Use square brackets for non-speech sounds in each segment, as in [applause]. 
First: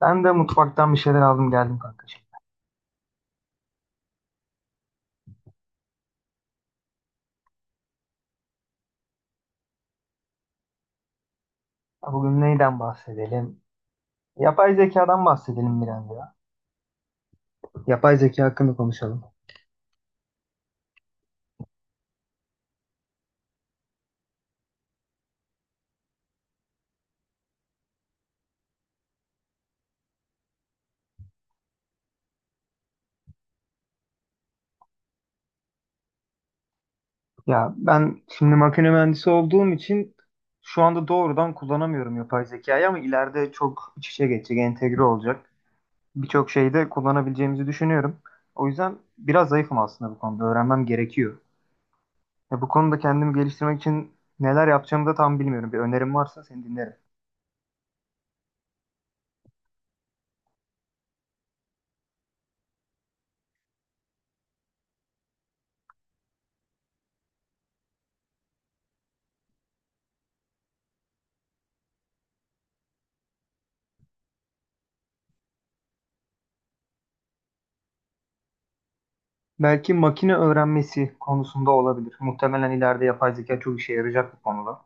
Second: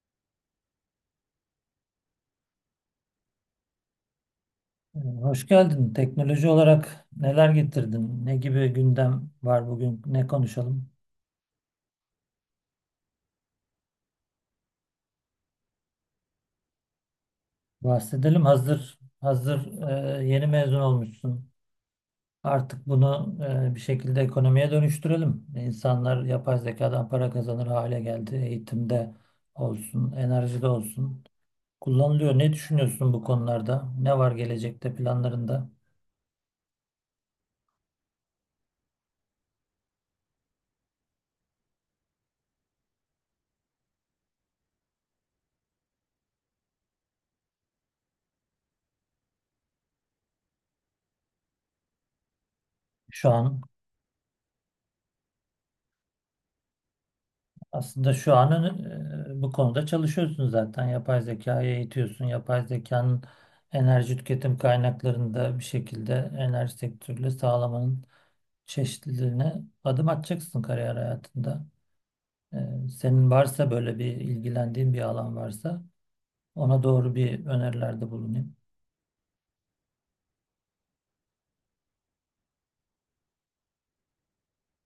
Ben de mutfaktan bir şeyler aldım geldim kanka. Hoş geldin. Teknoloji olarak neler getirdin? Ne gibi gündem var bugün? Ne konuşalım? Ya bugün neyden bahsedelim? Yapay zekadan bahsedelim biraz ya. Yapay zeka Bahsedelim. hakkında Hazır konuşalım. hazır yeni mezun olmuşsun. Artık bunu bir şekilde ekonomiye dönüştürelim. İnsanlar yapay zekadan para kazanır hale geldi. Eğitimde olsun, enerjide olsun. Kullanılıyor. Ne düşünüyorsun bu konularda? Ne var gelecekte planlarında Ya ben şimdi makine mühendisi olduğum için şu anda doğrudan kullanamıyorum yapay zekayı ama ileride çok iç içe geçecek, entegre olacak. Birçok şeyde kullanabileceğimizi düşünüyorum. O yüzden biraz zayıfım aslında bu konuda. Öğrenmem gerekiyor. Ya bu konuda şu kendimi an? geliştirmek için neler yapacağımı da tam bilmiyorum. Bir önerim varsa seni dinlerim. Aslında şu an bu konuda çalışıyorsun zaten. Yapay zekayı eğitiyorsun. Yapay zekanın enerji tüketim kaynaklarında bir şekilde enerji sektörüyle sağlamanın çeşitliliğine adım atacaksın kariyer hayatında. Senin varsa böyle bir ilgilendiğin bir alan varsa ona doğru bir önerilerde bulunayım. Belki makine öğrenmesi konusunda olabilir. Muhtemelen ileride yapay zeka çok işe yarayacak bu konuda.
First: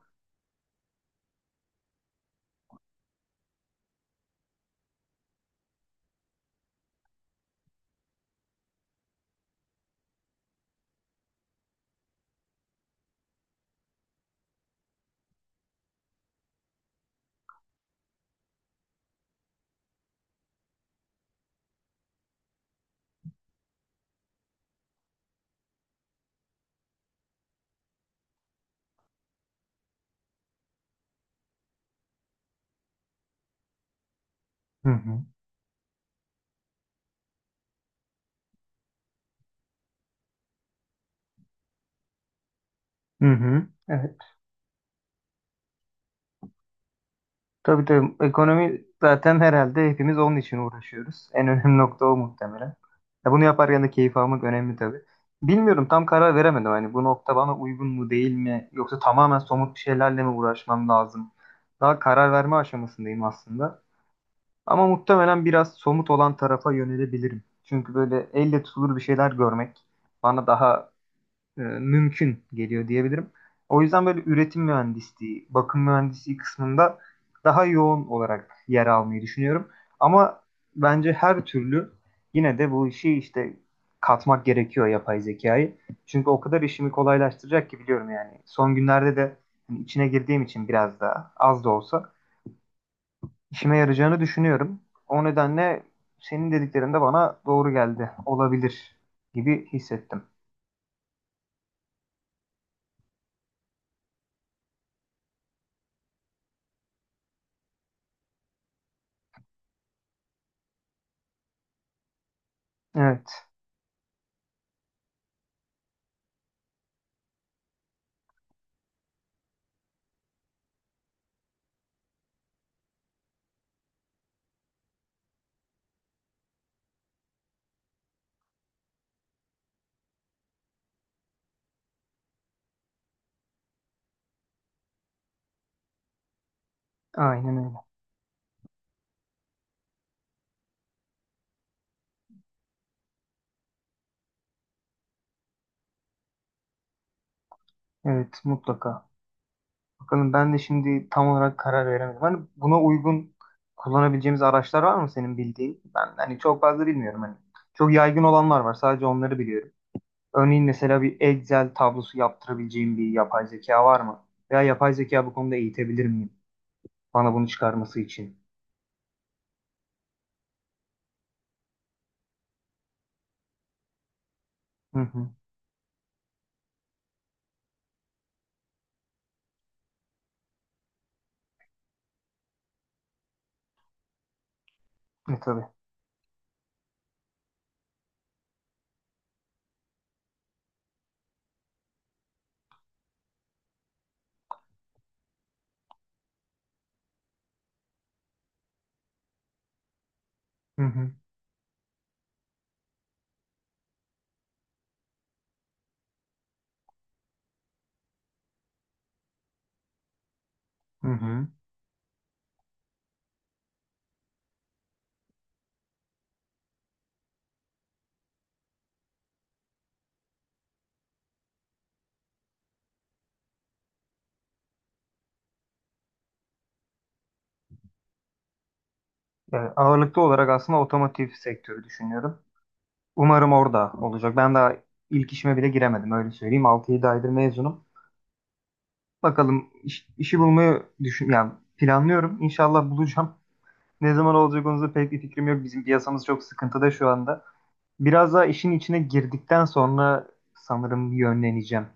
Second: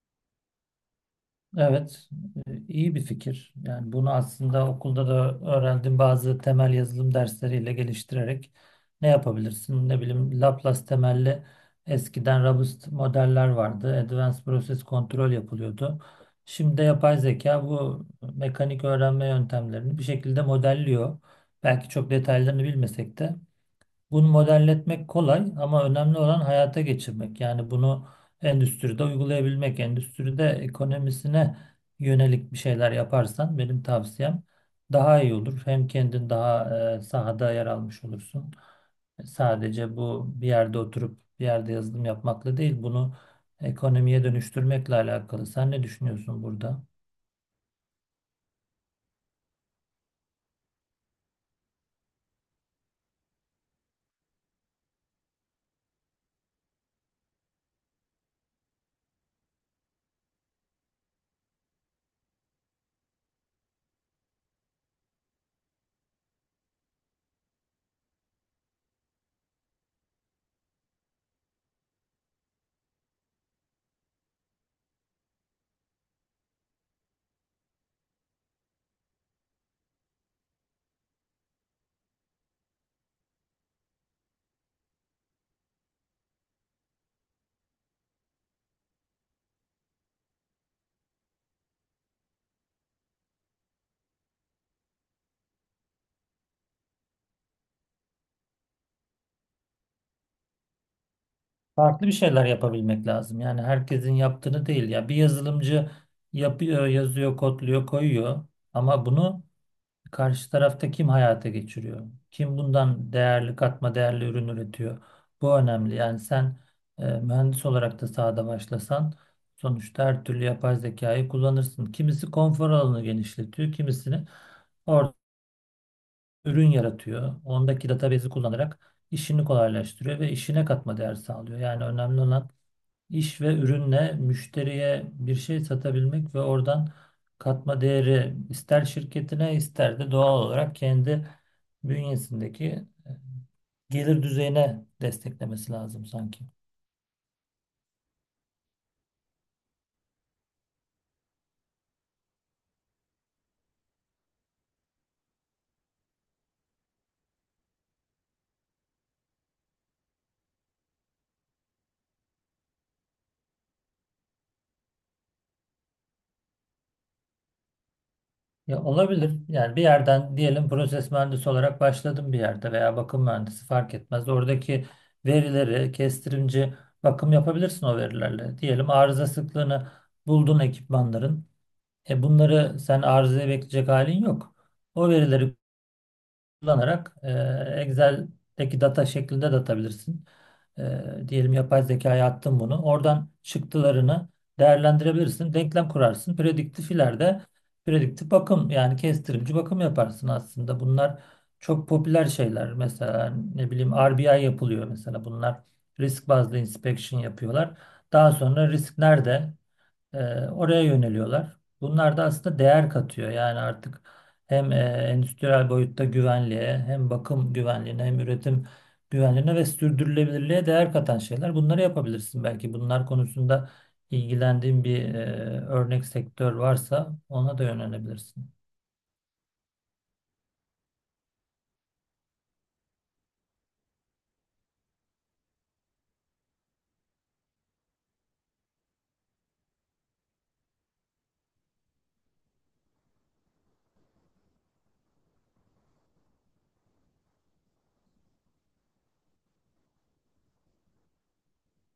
Evet, iyi bir fikir. Yani bunu aslında okulda da öğrendim bazı temel yazılım dersleriyle geliştirerek ne yapabilirsin? Ne bileyim Laplace temelli eskiden robust modeller vardı. Advanced Process Control yapılıyordu. Şimdi de yapay zeka bu mekanik öğrenme yöntemlerini bir şekilde modelliyor. Belki çok detaylarını bilmesek de. Bunu modelletmek kolay ama önemli olan hayata geçirmek. Yani bunu endüstride uygulayabilmek, endüstride ekonomisine yönelik bir şeyler yaparsan benim tavsiyem Hı daha hı. iyi olur. Hem kendin daha sahada yer almış olursun. Sadece bu bir yerde oturup bir yerde yazılım yapmakla değil, bunu Hı hı. Evet. ekonomiye dönüştürmekle alakalı. Sen ne düşünüyorsun burada? Tabii tabii. Ekonomi zaten herhalde hepimiz onun için uğraşıyoruz. En önemli nokta o muhtemelen. Ya bunu yaparken de keyif almak önemli tabii. Bilmiyorum tam karar veremedim. Hani bu nokta bana uygun mu değil mi? Yoksa tamamen somut bir şeylerle mi uğraşmam lazım? Daha karar verme aşamasındayım aslında. Ama muhtemelen biraz somut olan tarafa yönelebilirim. Çünkü böyle elle tutulur bir şeyler görmek bana daha mümkün geliyor diyebilirim. O yüzden böyle üretim mühendisliği, bakım mühendisliği kısmında daha yoğun olarak yer almayı düşünüyorum. Ama bence her türlü yine de bu işi işte katmak gerekiyor yapay zekayı. Çünkü o kadar işimi kolaylaştıracak ki biliyorum yani. Son günlerde de hani içine girdiğim için biraz daha az da olsa işime yarayacağını düşünüyorum. O nedenle senin dediklerin de bana doğru geldi. Olabilir gibi hissettim. Farklı bir şeyler yapabilmek lazım. Yani herkesin yaptığını değil. Ya bir yazılımcı yapıyor, yazıyor, kodluyor, koyuyor ama bunu karşı tarafta kim hayata geçiriyor? Kim bundan Evet, değerli katma değerli ürün üretiyor? Bu önemli. Yani sen mühendis olarak da sahada başlasan sonuçta her türlü yapay zekayı kullanırsın. Kimisi konfor alanını genişletiyor, kimisini orada ürün yaratıyor. Ondaki database'i kullanarak işini kolaylaştırıyor ve işine katma değer sağlıyor. Yani önemli olan İş ve ürünle müşteriye bir şey satabilmek ve oradan aynen katma öyle. değeri ister şirketine ister de doğal olarak kendi bünyesindeki gelir düzeyine desteklemesi lazım sanki. Evet, mutlaka. Bakalım ben de şimdi tam olarak karar veremedim. Hani buna uygun kullanabileceğimiz araçlar var mı senin bildiğin? Ben hani çok fazla bilmiyorum hani. Çok yaygın olanlar var. Sadece onları biliyorum. Örneğin mesela bir Excel tablosu yaptırabileceğim bir yapay zeka var mı? Veya yapay zeka bu konuda eğitebilir miyim? Bana bunu çıkarması için. Ya olabilir. Yani bir yerden diyelim proses mühendisi olarak başladım bir yerde veya bakım mühendisi fark etmez. Oradaki Hı hı. verileri kestirimci bakım yapabilirsin o verilerle. Diyelim arıza sıklığını buldun ekipmanların. E bunları sen arızaya bekleyecek halin yok. O E verileri tabii. kullanarak Excel'deki data şeklinde de atabilirsin. Diyelim yapay zekaya attın bunu. Oradan çıktılarını değerlendirebilirsin. Denklem kurarsın. Prediktif ileride prediktif bakım yani kestirimci bakım yaparsın aslında. Hı hı. Bunlar çok popüler şeyler. Mesela ne bileyim RBI yapılıyor mesela. Bunlar risk bazlı inspection yapıyorlar. Daha sonra risk nerede? E, Oraya Hı hı. yöneliyorlar. Bunlar da aslında değer katıyor. Yani artık hem endüstriyel boyutta güvenliğe, hem bakım güvenliğine, hem üretim güvenliğine ve sürdürülebilirliğe değer katan şeyler. Bunları yapabilirsin belki. Bunlar konusunda ilgilendiğin bir örnek sektör varsa ona da yönelebilirsin. Yani ağırlıklı olarak aslında otomotiv sektörü düşünüyorum. Umarım orada olacak. Ben daha ilk işime bile giremedim öyle söyleyeyim. 6-7 aydır mezunum. Bakalım işi bulmayı düşün yani planlıyorum. İnşallah bulacağım. [laughs] Ne zaman olacak onun da pek bir fikrim yok. Bizim piyasamız çok sıkıntıda şu anda. Biraz daha işin içine girdikten sonra sanırım yönleneceğim.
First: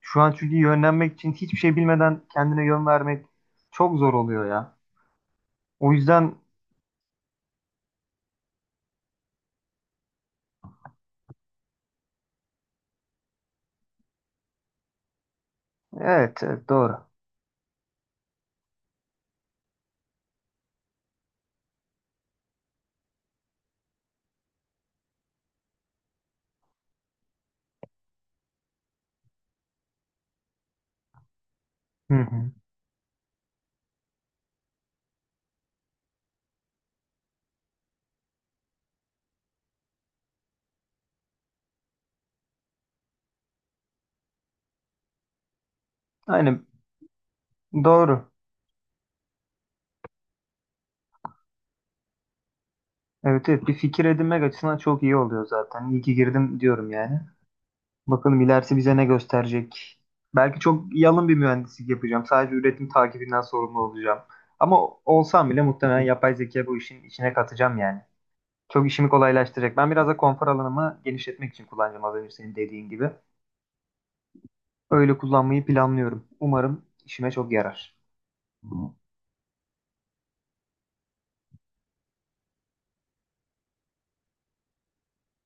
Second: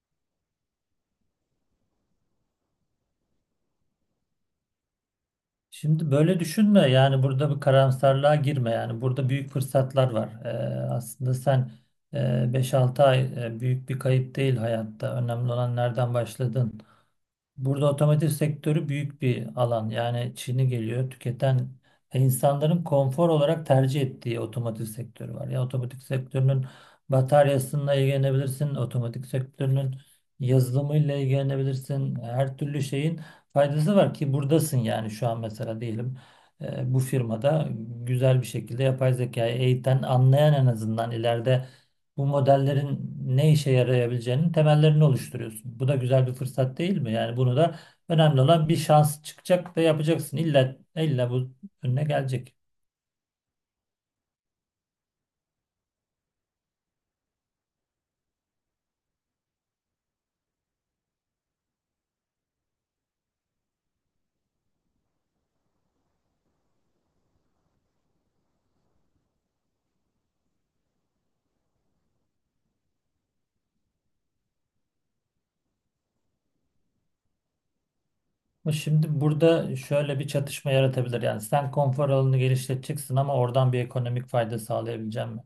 Şu an çünkü yönlenmek için hiçbir şey bilmeden kendine yön vermek çok zor oluyor ya. O Şimdi yüzden böyle düşünme. Yani burada bir karamsarlığa girme. Yani burada büyük fırsatlar var. Aslında sen e, 5-6 ay büyük bir kayıp değil hayatta. Önemli olan nereden evet, evet başladın. doğru. Burada otomotiv sektörü büyük bir alan. Yani Çin'i geliyor tüketen insanların konfor olarak tercih ettiği otomotiv sektörü var. Ya otomotiv sektörünün bataryasıyla ilgilenebilirsin, otomotiv sektörünün yazılımıyla Hı ilgilenebilirsin. hı. Her türlü şeyin faydası var ki buradasın yani şu an mesela diyelim bu firmada güzel bir şekilde yapay zekayı eğiten, anlayan en azından ileride bu modellerin ne işe yarayabileceğinin temellerini oluşturuyorsun. Bu da güzel bir Aynen fırsat değil mi? Yani bunu da doğru. önemli olan bir şans çıkacak ve yapacaksın. İlla, illa bu önüne gelecek. Evet evet bir fikir edinmek açısından çok iyi oluyor zaten. İyi ki girdim diyorum yani. Bakalım ilerisi bize ne gösterecek. Belki çok yalın bir mühendislik yapacağım. Sadece üretim takibinden sorumlu olacağım. Ama olsam bile muhtemelen yapay zeka bu işin içine katacağım yani. Çok işimi kolaylaştıracak. Ben biraz da konfor alanımı genişletmek için kullanacağım az önce senin dediğin gibi. Öyle kullanmayı planlıyorum. Umarım işime çok yarar. Ama şimdi burada şöyle bir çatışma yaratabilir. Yani sen konfor alanını genişleteceksin ama oradan bir ekonomik fayda sağlayabilecek mi?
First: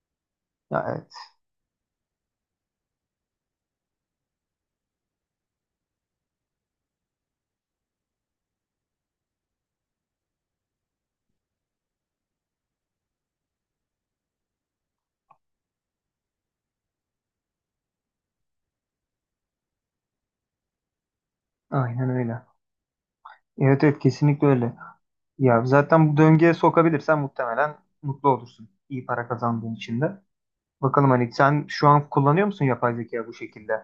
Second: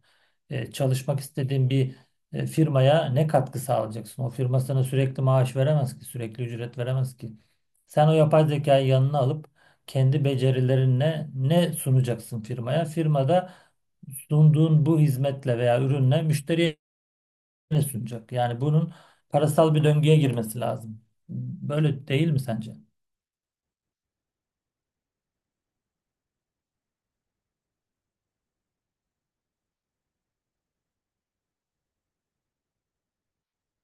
Ya, evet. Çalışmak istediğin bir firmaya ne katkı sağlayacaksın? O firma sana sürekli maaş veremez ki, sürekli ücret veremez ki. Sen o yapay zekayı yanına alıp kendi becerilerinle ne sunacaksın firmaya? Firma da sunduğun bu hizmetle veya ürünle müşteriye ne sunacak? Yani bunun parasal bir döngüye girmesi lazım. Böyle Aynen değil mi öyle. sence? Evet evet kesinlikle öyle. Ya zaten bu döngüye sokabilirsen muhtemelen mutlu olursun. İyi para kazandığın için de. Bakalım hani sen şu an kullanıyor musun yapay zeka bu şekilde?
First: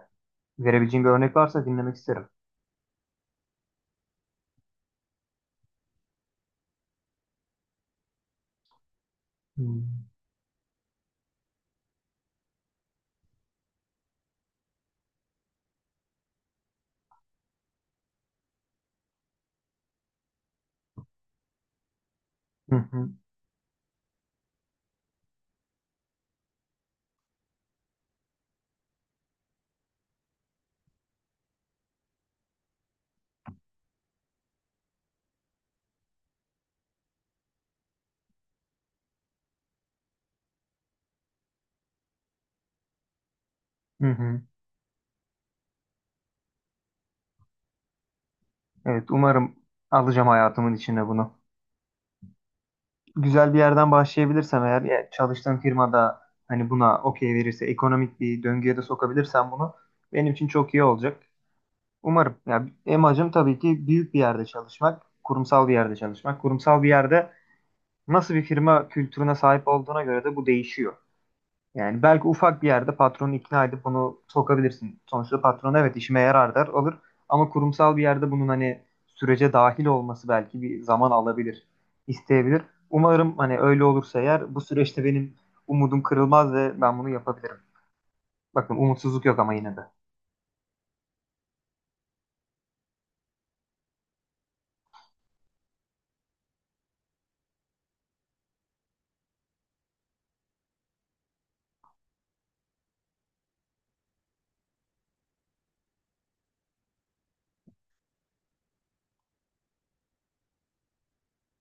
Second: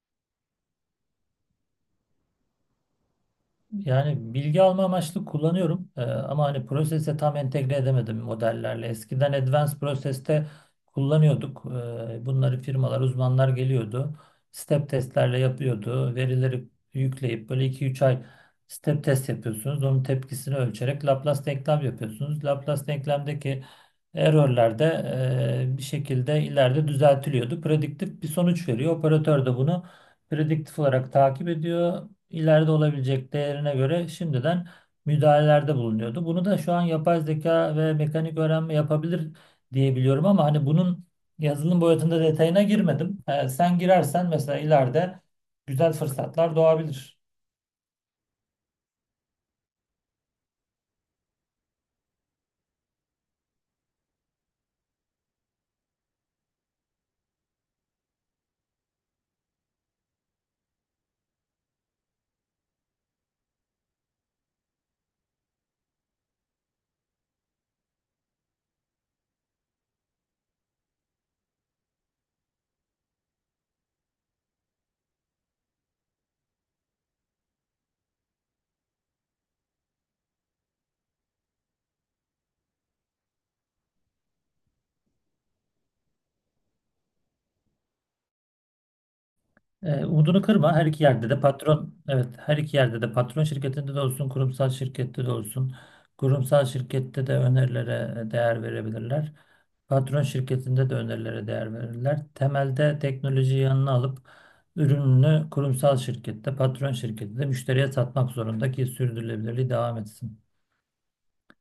Verebileceğin bir örnek varsa dinlemek isterim. Yani bilgi alma amaçlı kullanıyorum. Ama hani prosese tam entegre edemedim modellerle. Eskiden Advanced Hmm. Process'te kullanıyorduk. Bunları firmalar, uzmanlar geliyordu. Step testlerle yapıyordu. Verileri yükleyip böyle 2 3 ay step test yapıyorsunuz. Onun tepkisini ölçerek Laplace denklem yapıyorsunuz. Hı Laplace hı, denklemdeki error'lar da bir şekilde ileride düzeltiliyordu. Prediktif bir sonuç veriyor. Operatör de bunu prediktif olarak takip ediyor ileride olabilecek değerine göre şimdiden müdahalelerde bulunuyordu. Bunu da şu an yapay zeka ve mekanik öğrenme yapabilir diye biliyorum ama hani bunun yazılım boyutunda detayına girmedim. Sen hı girersen hı. mesela ileride güzel fırsatlar doğabilir. Evet umarım alacağım hayatımın içine bunu. Güzel bir yerden başlayabilirsem eğer ya çalıştığım firmada hani buna okey verirse ekonomik bir döngüye de sokabilirsem bunu benim için çok iyi olacak. Umarım. Ya amacım tabii ki büyük bir yerde çalışmak, kurumsal bir yerde çalışmak. Kurumsal bir yerde nasıl bir firma kültürüne sahip olduğuna göre de bu değişiyor. Yani belki ufak bir yerde patronu ikna edip bunu sokabilirsin. Sonuçta patron evet işime yarar der alır. Ama kurumsal bir yerde bunun hani sürece dahil olması belki bir zaman alabilir, isteyebilir. Umarım hani öyle olursa eğer bu süreçte benim umudum kırılmaz ve ben bunu yapabilirim. Bakın umutsuzluk yok ama yine de. Umudunu kırma. Her iki yerde de patron, evet her iki yerde de patron şirketinde de olsun, kurumsal şirkette de olsun. Kurumsal şirkette de önerilere değer verebilirler. Patron şirketinde de önerilere değer verirler. Temelde teknolojiyi yanına alıp ürününü kurumsal şirkette, patron şirketinde müşteriye satmak zorunda ki sürdürülebilirliği devam etsin.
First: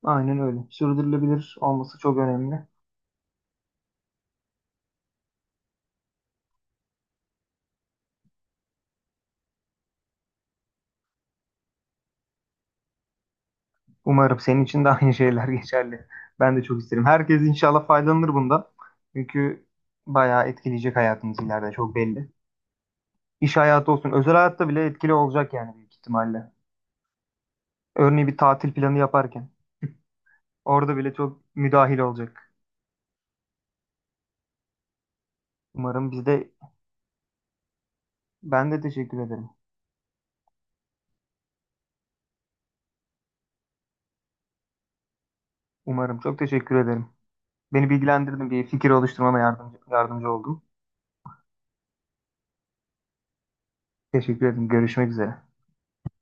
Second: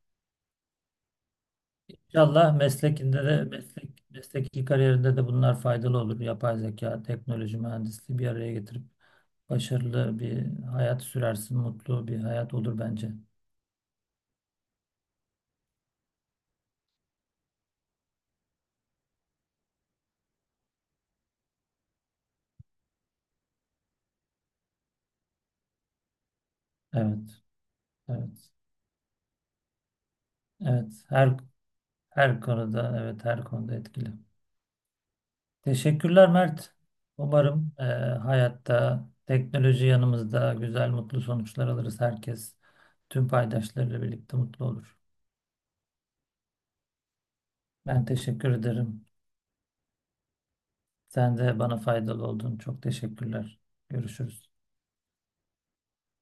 Aynen öyle. Sürdürülebilir olması çok İnşallah önemli. meslekinde de meslek, mesleki kariyerinde de bunlar faydalı olur. Yapay zeka, teknoloji, mühendisliği bir araya getirip başarılı bir hayat sürersin, mutlu bir hayat olur bence. Umarım senin için de aynı şeyler [laughs] geçerli. Ben de çok isterim. Herkes inşallah faydalanır bundan. Çünkü bayağı etkileyecek hayatımız ileride çok belli. İş hayatı olsun, özel hayatta bile etkili olacak yani büyük ihtimalle. Evet, Örneğin bir evet, tatil planı yaparken evet. orada bile Her çok müdahil her olacak. konuda, evet her konuda etkili. Umarım biz Teşekkürler de Mert. Umarım ben de hayatta teşekkür ederim. teknoloji yanımızda güzel, mutlu sonuçlar alırız. Herkes tüm paydaşlarıyla birlikte mutlu olur. Umarım çok teşekkür ederim. Beni Ben bilgilendirdin, teşekkür bir fikir ederim. oluşturmama yardımcı oldun. Sen de bana faydalı oldun. Çok teşekkürler. Teşekkür Görüşürüz. ederim. Görüşmek üzere.